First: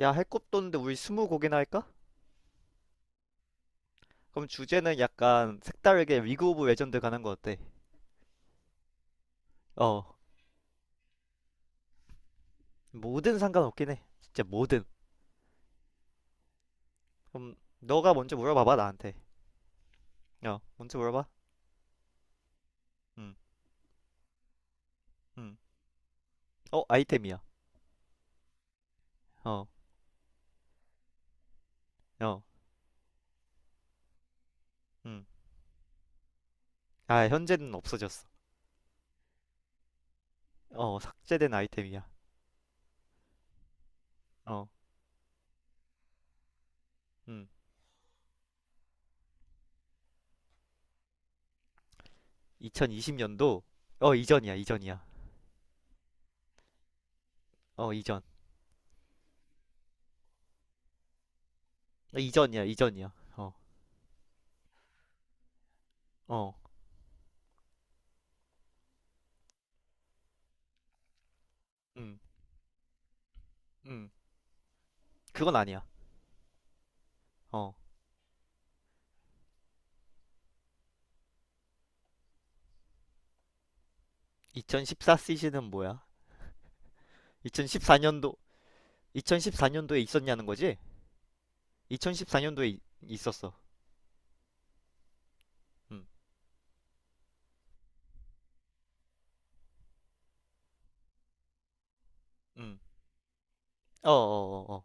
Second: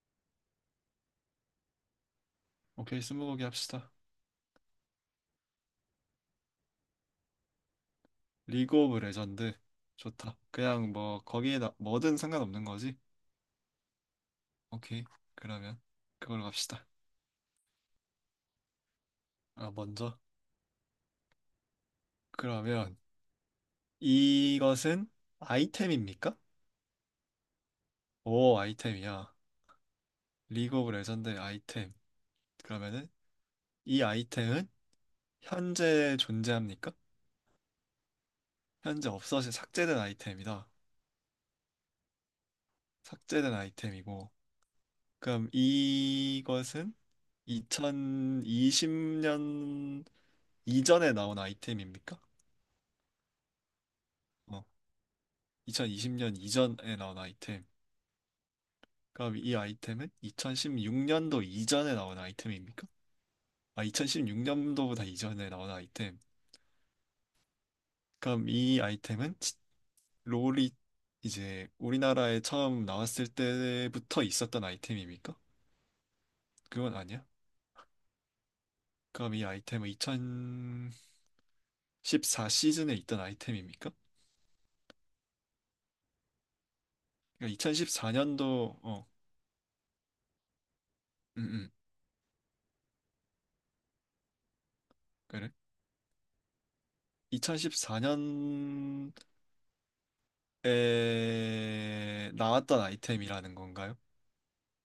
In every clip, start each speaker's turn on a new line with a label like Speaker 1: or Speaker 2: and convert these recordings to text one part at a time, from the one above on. Speaker 1: 야, 할 것도 없는데 우리 스무 곡이나 할까?
Speaker 2: 오케이, 스무고개 합시다.
Speaker 1: 그럼 주제는 약간 색다르게 리그 오브 레전드 가는 거 어때?
Speaker 2: 리그 오브 레전드.
Speaker 1: 어,
Speaker 2: 좋다. 그냥 뭐, 거기에 나, 뭐든 상관없는 거지?
Speaker 1: 뭐든 상관없긴 해. 진짜 뭐든.
Speaker 2: 오케이. 그러면, 그걸로 갑시다.
Speaker 1: 그럼 너가 먼저 물어봐봐, 나한테.
Speaker 2: 아, 먼저.
Speaker 1: 어, 먼저 물어봐.
Speaker 2: 그러면,
Speaker 1: 응,
Speaker 2: 이것은
Speaker 1: 응.
Speaker 2: 아이템입니까?
Speaker 1: 어, 아이템이야.
Speaker 2: 오, 아이템이야.
Speaker 1: 어,
Speaker 2: 리그 오브 레전드의 아이템.
Speaker 1: 어,
Speaker 2: 그러면은, 이 아이템은
Speaker 1: 응.
Speaker 2: 현재 존재합니까?
Speaker 1: 아, 현재는 없어졌어.
Speaker 2: 현재 없어진 삭제된 아이템이다.
Speaker 1: 어, 삭제된 아이템이야.
Speaker 2: 삭제된 아이템이고,
Speaker 1: 어,
Speaker 2: 그럼 이것은
Speaker 1: 응.
Speaker 2: 2020년 이전에 나온 아이템입니까?
Speaker 1: 2020년도, 이전이야,
Speaker 2: 어,
Speaker 1: 이전이야.
Speaker 2: 2020년 이전에 나온 아이템.
Speaker 1: 어, 이전.
Speaker 2: 그럼 이 아이템은 2016년도 이전에
Speaker 1: 어,
Speaker 2: 나온
Speaker 1: 이전이야,
Speaker 2: 아이템입니까?
Speaker 1: 이전이야. 어,
Speaker 2: 아, 2016년도보다 이전에 나온 아이템.
Speaker 1: 어,
Speaker 2: 그럼 이 아이템은 롤이 이제
Speaker 1: 응,
Speaker 2: 우리나라에 처음 나왔을
Speaker 1: 응.
Speaker 2: 때부터 있었던 아이템입니까?
Speaker 1: 그건 아니야.
Speaker 2: 그건 아니야.
Speaker 1: 어,
Speaker 2: 그럼 이 아이템은 2014 시즌에 있던 아이템입니까?
Speaker 1: 2014 시즌은 뭐야?
Speaker 2: 그러니까
Speaker 1: 2014년도
Speaker 2: 2014년도 .
Speaker 1: 2014년도에 있었냐는 거지?
Speaker 2: 음, 음,
Speaker 1: 2014년도에 있었어.
Speaker 2: 그래.
Speaker 1: 음.
Speaker 2: 2014년에
Speaker 1: 음.
Speaker 2: 나왔던 아이템이라는 건가요?
Speaker 1: 어, 어, 어, 어.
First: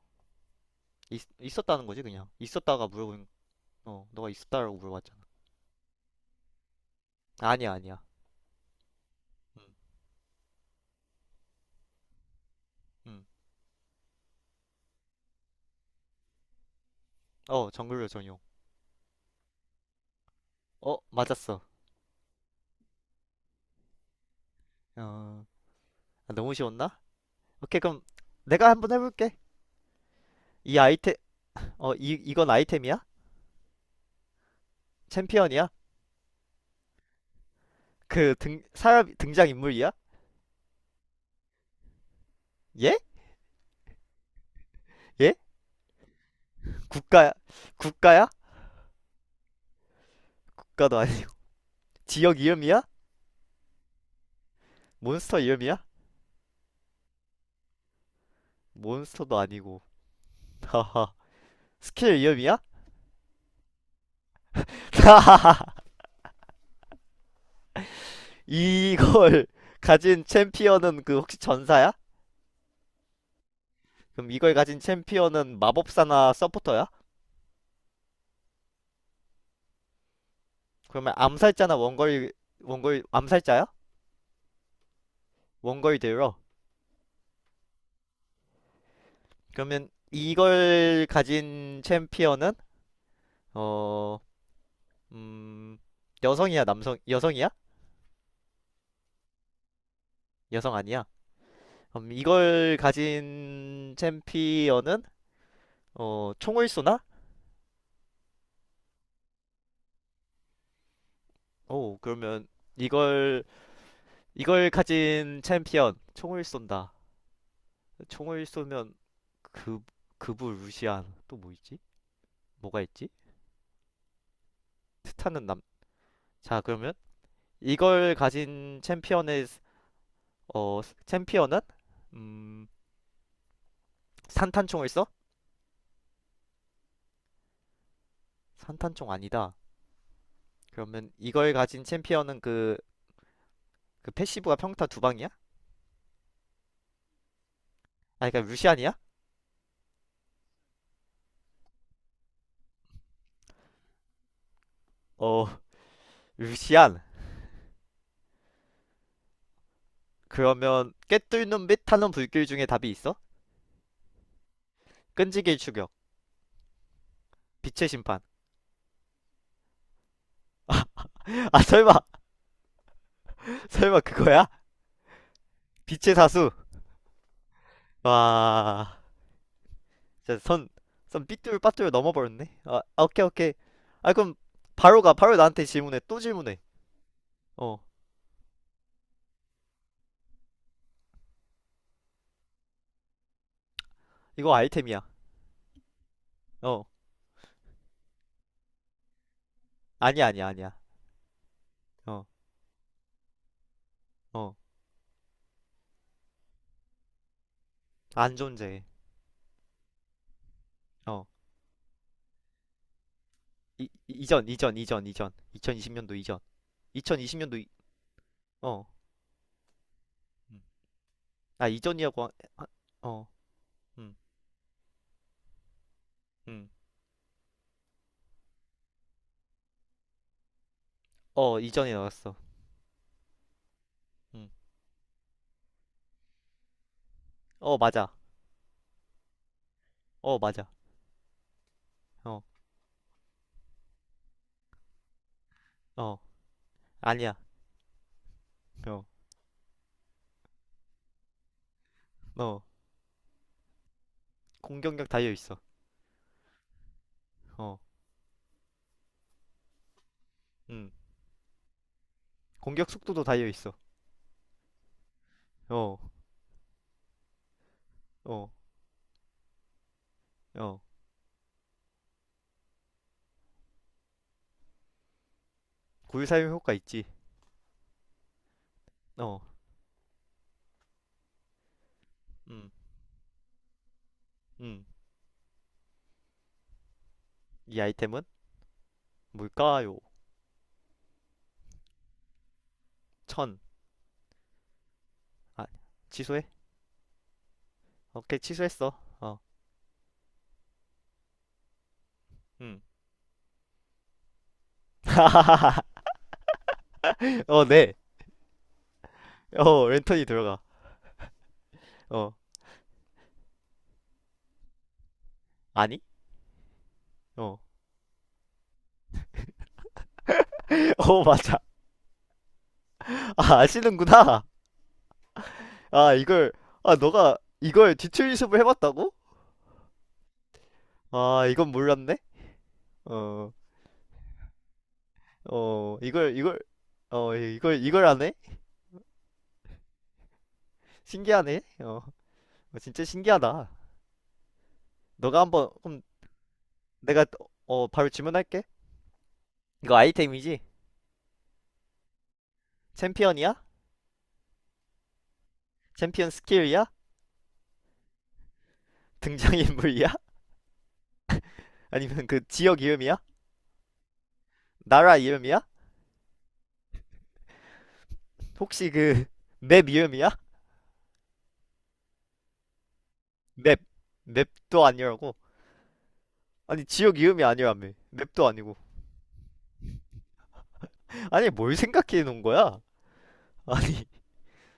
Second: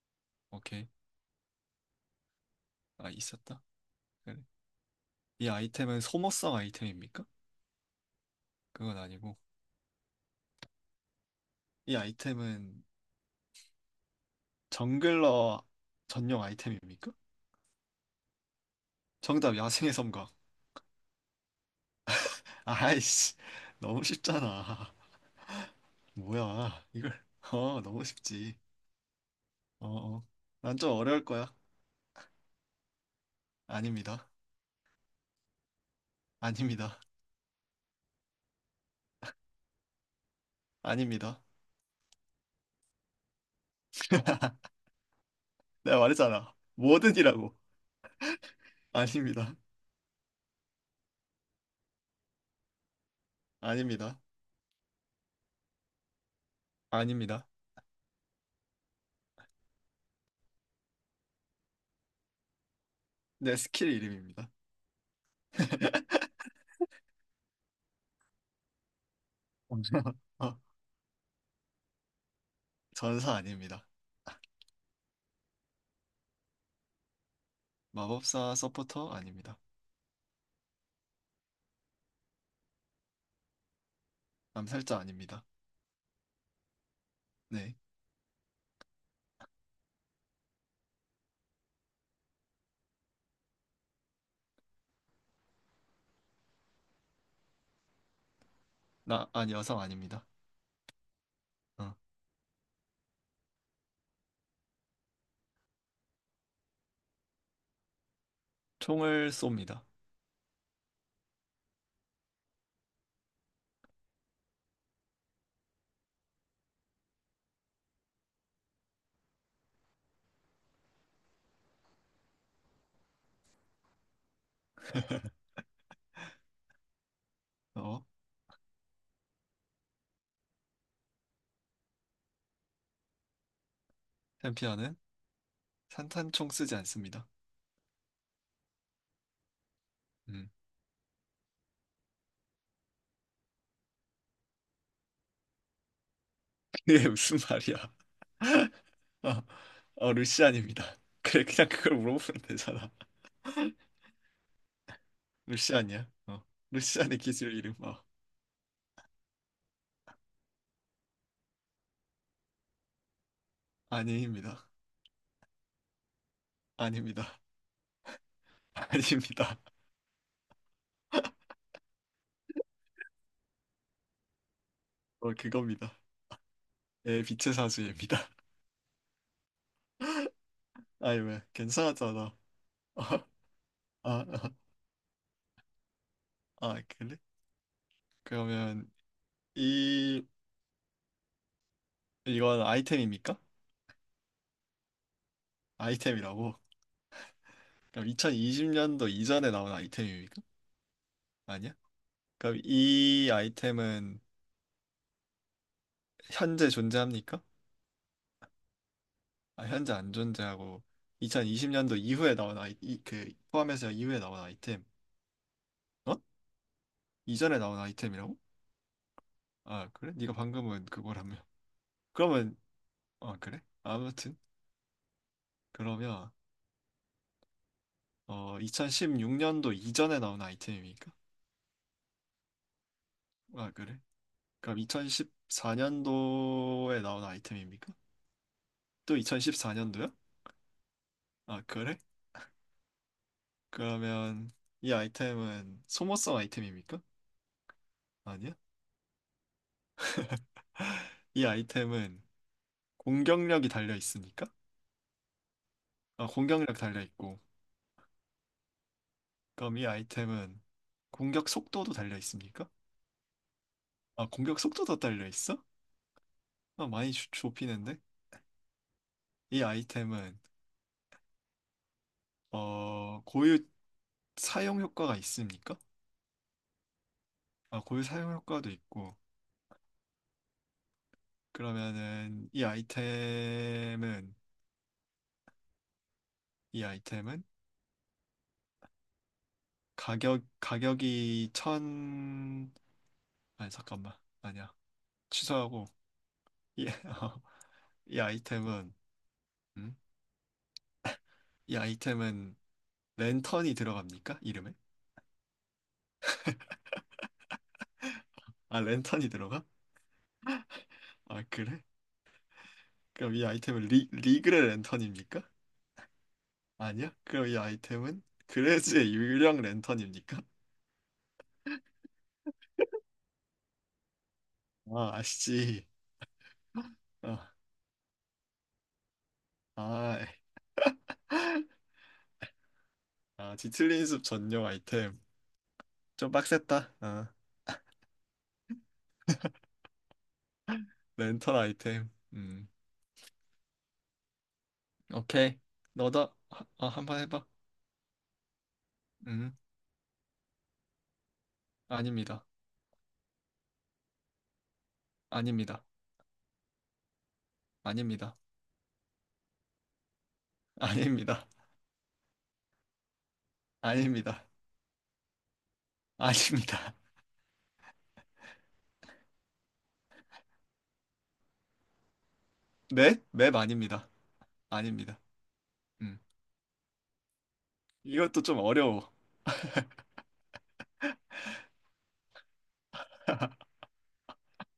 Speaker 2: 오케이.
Speaker 1: 있었다는 거지, 그냥. 있었다가
Speaker 2: 아,
Speaker 1: 물어본
Speaker 2: 있었다.
Speaker 1: 어, 너가
Speaker 2: 그래.
Speaker 1: 있었다라고 물어봤잖아.
Speaker 2: 이 아이템은 소모성 아이템입니까?
Speaker 1: 아니야, 아니야.
Speaker 2: 그건 아니고.
Speaker 1: 음.
Speaker 2: 이 아이템은
Speaker 1: 음.
Speaker 2: 정글러 전용 아이템입니까?
Speaker 1: 어, 정글러 전용.
Speaker 2: 정답, 야생의 섬광.
Speaker 1: 어, 맞았어.
Speaker 2: 아이씨, 너무 쉽잖아.
Speaker 1: 어. 아, 너무
Speaker 2: 뭐야,
Speaker 1: 쉬웠나?
Speaker 2: 이걸.
Speaker 1: 오케이,
Speaker 2: 어,
Speaker 1: 그럼
Speaker 2: 너무 쉽지.
Speaker 1: 내가 한번 해볼게.
Speaker 2: 어, 어.
Speaker 1: 이
Speaker 2: 난 좀
Speaker 1: 아이템
Speaker 2: 어려울 거야.
Speaker 1: 이 이건 아이템이야?
Speaker 2: 아닙니다.
Speaker 1: 챔피언이야?
Speaker 2: 아닙니다.
Speaker 1: 그 등 사람 등장 인물이야?
Speaker 2: 아닙니다.
Speaker 1: 예? 예?
Speaker 2: 내가 말했잖아.
Speaker 1: 국가야?
Speaker 2: 뭐든이라고.
Speaker 1: 국가야?
Speaker 2: 아닙니다.
Speaker 1: 국가도 아니. 지역 이름이야?
Speaker 2: 아닙니다.
Speaker 1: 몬스터 이름이야?
Speaker 2: 아닙니다.
Speaker 1: 몬스터도 아니고. 하하. 스킬 위험이야?
Speaker 2: 내 스킬 이름입니다.
Speaker 1: 하하. 이걸 가진
Speaker 2: 어,
Speaker 1: 챔피언은 그 혹시 전사야?
Speaker 2: 전사 아닙니다.
Speaker 1: 그럼 이걸 가진 챔피언은 마법사나 서포터야?
Speaker 2: 마법사 서포터 아닙니다.
Speaker 1: 그러면 암살자나 원거리 암살자야?
Speaker 2: 암살자 아닙니다.
Speaker 1: 원거리 딜러.
Speaker 2: 네.
Speaker 1: 그러면 이걸 가진 챔피언은 어, 음, 남성, 여성이야?
Speaker 2: 나, 아니, 여성 아닙니다.
Speaker 1: 여성 아니야?
Speaker 2: 어.
Speaker 1: 그럼 이걸 가진 챔피언은 총을 쏘나?
Speaker 2: 총을 쏩니다.
Speaker 1: 오, 그러면 이걸 이걸 가진 챔피언 총을 쏜다. 총을 쏘면 그 그부 루시안 또 뭐 있지? 뭐가 있지? 스타는 남. 자 그러면
Speaker 2: 어.
Speaker 1: 이걸 가진 챔피언의 어 챔피언은 음 산탄총을
Speaker 2: 챔피언은
Speaker 1: 써?
Speaker 2: 산탄총 쓰지 않습니다.
Speaker 1: 산탄총 아니다.
Speaker 2: 음.
Speaker 1: 그러면 이걸 가진 챔피언은 그 패시브가 평타 두 방이야?
Speaker 2: 그게 무슨 말이야.
Speaker 1: 아 그러니까 루시안이야?
Speaker 2: 어, 어, 루시안입니다. 그래, 그냥 그걸 물어보면 되잖아.
Speaker 1: 어
Speaker 2: 루시안이야. 어.
Speaker 1: 루시안.
Speaker 2: 루시안의 기술 이름. 어.
Speaker 1: 그러면 깨뚫는 및 타는 불길 중에 답이 있어?
Speaker 2: 아닙니다.
Speaker 1: 끈질길 추격,
Speaker 2: 아닙니다.
Speaker 1: 빛의 심판.
Speaker 2: 아닙니다.
Speaker 1: 아 설마 설마 그거야?
Speaker 2: 어, 그겁니다.
Speaker 1: 빛의 사수.
Speaker 2: 예, 빛의 사수입니다.
Speaker 1: 와, 진짜 선,
Speaker 2: 아이,
Speaker 1: 선
Speaker 2: 왜,
Speaker 1: 삐뚤 빠뚤
Speaker 2: 괜찮았잖아.
Speaker 1: 넘어버렸네. 아, 아, 오케이,
Speaker 2: 아,
Speaker 1: 오케이. 아,
Speaker 2: 아,
Speaker 1: 그럼 바로 가. 바로 나한테 질문해. 또 질문해.
Speaker 2: 아, 그래?
Speaker 1: 어,
Speaker 2: 그러면, 이, 이건 아이템입니까?
Speaker 1: 이거 아이템이야.
Speaker 2: 아이템이라고?
Speaker 1: 어,
Speaker 2: 그럼 2020년도 이전에 나온
Speaker 1: 아니야,
Speaker 2: 아이템입니까?
Speaker 1: 아니야, 아니야.
Speaker 2: 아니야?
Speaker 1: 어,
Speaker 2: 그럼 이 아이템은
Speaker 1: 어,
Speaker 2: 현재 존재합니까?
Speaker 1: 안 존재해.
Speaker 2: 아, 현재 안 존재하고,
Speaker 1: 어,
Speaker 2: 2020년도 이후에 나온 포함해서 이후에 나온
Speaker 1: 이전, 이전,
Speaker 2: 아이템.
Speaker 1: 이전, 이전. 2020년도
Speaker 2: 어?
Speaker 1: 이전. 2020년도,
Speaker 2: 이전에
Speaker 1: 이,
Speaker 2: 나온 아이템이라고?
Speaker 1: 어.
Speaker 2: 아, 그래? 네가
Speaker 1: 음.
Speaker 2: 방금은 그거라며.
Speaker 1: 아, 이전이라고, 하-
Speaker 2: 그러면,
Speaker 1: 하- 어,
Speaker 2: 아, 그래?
Speaker 1: 음,
Speaker 2: 아무튼. 그러면
Speaker 1: 음.
Speaker 2: 2016년도 이전에 나온 아이템입니까?
Speaker 1: 어, 이전에 나왔어.
Speaker 2: 아, 그래?
Speaker 1: 음.
Speaker 2: 그럼 2014년도에 나온
Speaker 1: 어,
Speaker 2: 아이템입니까?
Speaker 1: 맞아.
Speaker 2: 또 2014년도야?
Speaker 1: 어, 맞아.
Speaker 2: 아, 그래?
Speaker 1: 어,
Speaker 2: 그러면 이 아이템은
Speaker 1: 어,
Speaker 2: 소모성 아이템입니까?
Speaker 1: 아니야.
Speaker 2: 아니야?
Speaker 1: 어,
Speaker 2: 이 아이템은
Speaker 1: 어.
Speaker 2: 공격력이 달려 있습니까?
Speaker 1: 공격력 달려있어.
Speaker 2: 아, 공격력 달려 있고,
Speaker 1: 어,
Speaker 2: 그럼 이 아이템은
Speaker 1: 음.
Speaker 2: 공격 속도도 달려 있습니까?
Speaker 1: 공격 속도도 달려 있어.
Speaker 2: 아, 공격 속도도 달려 있어?
Speaker 1: 어,
Speaker 2: 아, 많이 좁히는데?
Speaker 1: 어,
Speaker 2: 이 아이템은
Speaker 1: 어.
Speaker 2: 어, 고유 사용 효과가 있습니까?
Speaker 1: 구유 사용 효과 있지.
Speaker 2: 아, 고유 사용 효과도 있고.
Speaker 1: 어,
Speaker 2: 그러면은 이
Speaker 1: 음,
Speaker 2: 아이템은
Speaker 1: 음.
Speaker 2: 이 아이템은
Speaker 1: 이 아이템은 뭘까요?
Speaker 2: 가격 가격이 천
Speaker 1: 천.
Speaker 2: 아니 잠깐만. 아니야.
Speaker 1: 아,
Speaker 2: 취소하고
Speaker 1: 취소해?
Speaker 2: 이, 이
Speaker 1: 오케이, 취소했어.
Speaker 2: 아이템은
Speaker 1: 어,
Speaker 2: 음? 이 아이템은
Speaker 1: 음.
Speaker 2: 랜턴이 들어갑니까? 이름에?
Speaker 1: 어, 네.
Speaker 2: 아, 랜턴이 들어가?
Speaker 1: 어, 랜턴이 들어가.
Speaker 2: 아, 그래?
Speaker 1: 어,
Speaker 2: 그럼 이 아이템은 리그의 랜턴입니까?
Speaker 1: 아니?
Speaker 2: 아니야? 그럼 이
Speaker 1: 어,
Speaker 2: 아이템은 그레즈의 유령 랜턴입니까?
Speaker 1: 어, 맞아. 아, 아시는구나.
Speaker 2: 아, 아시지.
Speaker 1: 아, 이걸, 아, 너가
Speaker 2: 어.
Speaker 1: 이걸 뒤틀리습을 해봤다고?
Speaker 2: 아,
Speaker 1: 아, 이건 몰랐네. 어,
Speaker 2: 뒤틀린 숲 전용 아이템.
Speaker 1: 어,
Speaker 2: 좀 빡셌다. 아,
Speaker 1: 이걸 안 해?
Speaker 2: 렌털
Speaker 1: 신기하네. 어,
Speaker 2: 아이템. 음.
Speaker 1: 진짜 신기하다. 너가
Speaker 2: 오케이.
Speaker 1: 한번 그럼
Speaker 2: 너도 한번
Speaker 1: 내가
Speaker 2: 해봐.
Speaker 1: 바로 질문할게.
Speaker 2: 음.
Speaker 1: 이거 아이템이지?
Speaker 2: 아닙니다.
Speaker 1: 챔피언이야?
Speaker 2: 아닙니다.
Speaker 1: 챔피언 스킬이야?
Speaker 2: 아닙니다.
Speaker 1: 등장인물이야?
Speaker 2: 아닙니다.
Speaker 1: 아니면 그 지역 이름이야?
Speaker 2: 아닙니다.
Speaker 1: 나라 이름이야?
Speaker 2: 아닙니다.
Speaker 1: 혹시 그 맵 이름이야?
Speaker 2: 네? 맵
Speaker 1: 맵
Speaker 2: 아닙니다.
Speaker 1: 맵도
Speaker 2: 아닙니다.
Speaker 1: 아니라고?
Speaker 2: 음.
Speaker 1: 아니 지역 이름이 아니라며
Speaker 2: 이것도
Speaker 1: 맵도
Speaker 2: 좀
Speaker 1: 아니고
Speaker 2: 어려워.
Speaker 1: 아니 뭘 생각해 놓은 거야? 아니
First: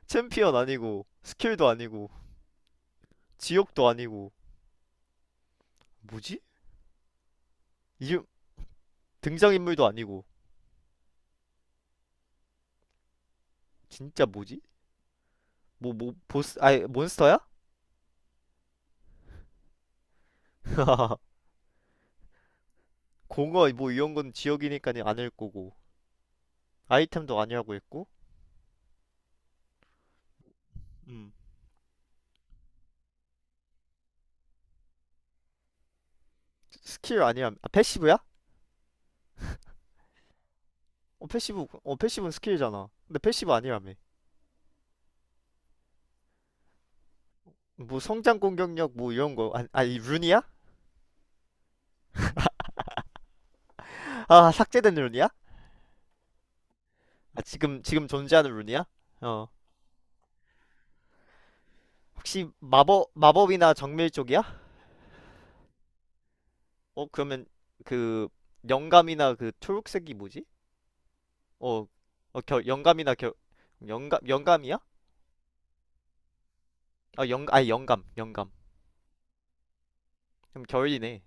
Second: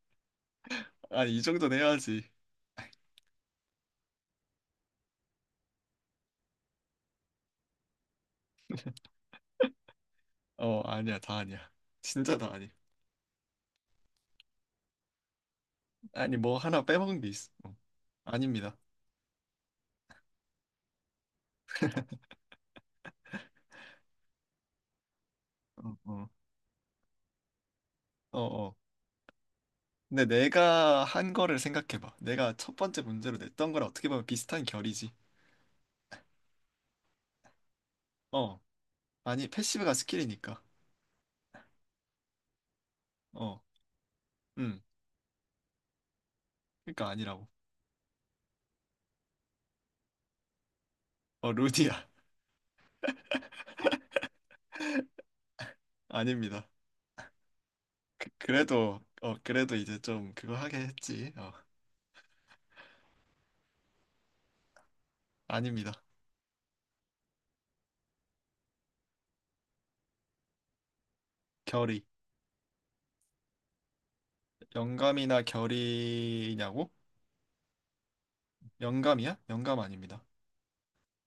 Speaker 1: 챔피언 아니고
Speaker 2: 아니, 이
Speaker 1: 스킬도
Speaker 2: 정도는
Speaker 1: 아니고
Speaker 2: 해야지.
Speaker 1: 지역도 아니고 뭐지? 이름 등장인물도 아니고
Speaker 2: 어, 아니야. 다 아니야. 진짜 다 아니야.
Speaker 1: 진짜 뭐지? 뭐
Speaker 2: 아니,
Speaker 1: 보스
Speaker 2: 뭐
Speaker 1: 아니
Speaker 2: 하나 빼먹은 게
Speaker 1: 몬스터야?
Speaker 2: 있어. 어. 아닙니다.
Speaker 1: 공어 뭐 이런 건 지역이니까 아닐 거고
Speaker 2: 어, 어.
Speaker 1: 아이템도 아니라고 했고
Speaker 2: 어, 어. 근데 내가
Speaker 1: 음.
Speaker 2: 한 거를 생각해봐. 내가 첫 번째 문제로 냈던 거랑 어떻게 보면 비슷한 결이지.
Speaker 1: 스킬 아니야 아, 패시브야?
Speaker 2: 어, 아니, 패시브가 스킬이니까.
Speaker 1: 어 패시브는 스킬이잖아 근데 패시브
Speaker 2: 어,
Speaker 1: 아니라며
Speaker 2: 음, 그러니까 아니라고.
Speaker 1: 뭐 성장 공격력 뭐 이런 거 아니 아니 룬이야?
Speaker 2: 어, 루디야.
Speaker 1: 아 삭제된 룬이야?
Speaker 2: 아닙니다.
Speaker 1: 아 지금
Speaker 2: 그,
Speaker 1: 존재하는 룬이야?
Speaker 2: 그래도, 어,
Speaker 1: 어
Speaker 2: 그래도 이제 좀 그거 하게 했지. 어,
Speaker 1: 혹시 마법이나 정밀 쪽이야?
Speaker 2: 아닙니다.
Speaker 1: 어 그러면 그 영감이나 그 초록색이 뭐지? 어,
Speaker 2: 결이.
Speaker 1: 어 겨, 영감이나 겨 영감이야?
Speaker 2: 영감이나 결이냐고?
Speaker 1: 아 영, 아니 영감 영감
Speaker 2: 영감이야? 영감 아닙니다.
Speaker 1: 그럼 결이네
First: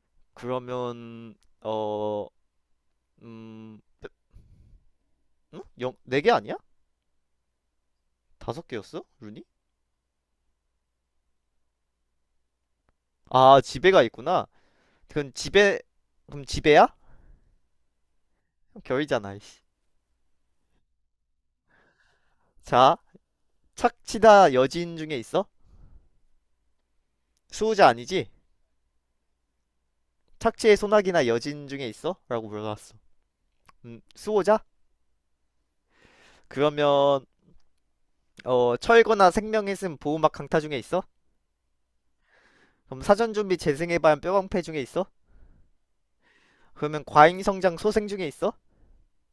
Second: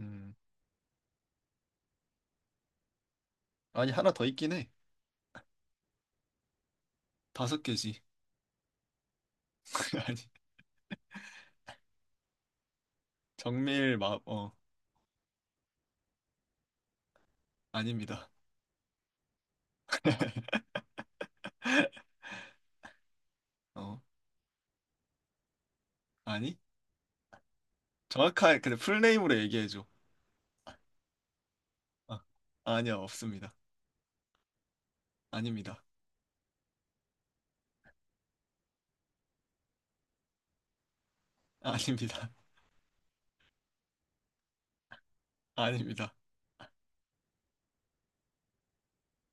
Speaker 2: 음,
Speaker 1: 그러면 어, 음,
Speaker 2: 아니, 하나 더 있긴 해.
Speaker 1: 응? 영, 네개 아니야?
Speaker 2: 다섯 개지.
Speaker 1: 다섯 개였어? 룬이?
Speaker 2: 아니,
Speaker 1: 아,
Speaker 2: 정밀
Speaker 1: 지배가
Speaker 2: 마,
Speaker 1: 있구나.
Speaker 2: 어,
Speaker 1: 그럼 지배, 그럼 지배야?
Speaker 2: 아닙니다.
Speaker 1: 결이잖아, 이씨. 자,
Speaker 2: 어,
Speaker 1: 착취다 여진 중에 있어?
Speaker 2: 아니?
Speaker 1: 수호자 아니지?
Speaker 2: 정확하게, 근데 풀네임으로 얘기해줘.
Speaker 1: 착취의 소나기나 여진 중에 있어?
Speaker 2: 아,
Speaker 1: 라고 물어봤어.
Speaker 2: 아니요, 없습니다.
Speaker 1: 수호자?
Speaker 2: 아닙니다.
Speaker 1: 그러면 철거나 생명의슴 보호막 강타 중에 있어?
Speaker 2: 아닙니다.
Speaker 1: 그럼 사전 준비 재생의 반 뼈방패 중에 있어?
Speaker 2: 아닙니다.
Speaker 1: 그러면 과잉 성장 소생 중에 있어?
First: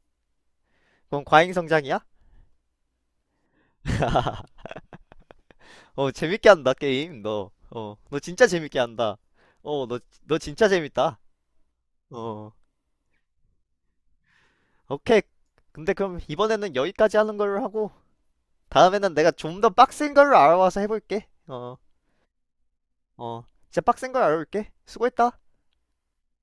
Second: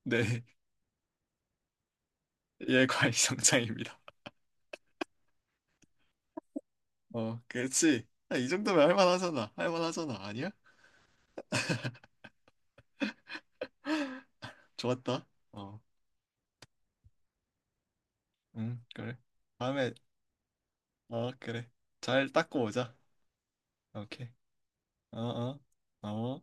Speaker 2: 네,
Speaker 1: 그럼 과잉 성장이야?
Speaker 2: 예, 과일성장입니다.
Speaker 1: 어, 재밌게 한다, 게임,
Speaker 2: 어,
Speaker 1: 너.
Speaker 2: 그렇지.
Speaker 1: 너
Speaker 2: 아,
Speaker 1: 진짜
Speaker 2: 이
Speaker 1: 재밌게
Speaker 2: 정도면
Speaker 1: 한다.
Speaker 2: 할만하잖아.
Speaker 1: 어,
Speaker 2: 할만하잖아.
Speaker 1: 너
Speaker 2: 아니야?
Speaker 1: 진짜 재밌다. 어, 오케이.
Speaker 2: 좋았다. 어,
Speaker 1: 근데 그럼 이번에는 여기까지 하는 걸로 하고,
Speaker 2: 응,
Speaker 1: 다음에는
Speaker 2: 그래.
Speaker 1: 내가 좀 더
Speaker 2: 다음에,
Speaker 1: 빡센 걸로 알아와서 해볼게.
Speaker 2: 어, 그래.
Speaker 1: 어,
Speaker 2: 잘 닦고 오자.
Speaker 1: 어, 진짜 빡센 걸
Speaker 2: 오케이.
Speaker 1: 알아볼게.
Speaker 2: 어,
Speaker 1: 수고했다.
Speaker 2: 어, 어.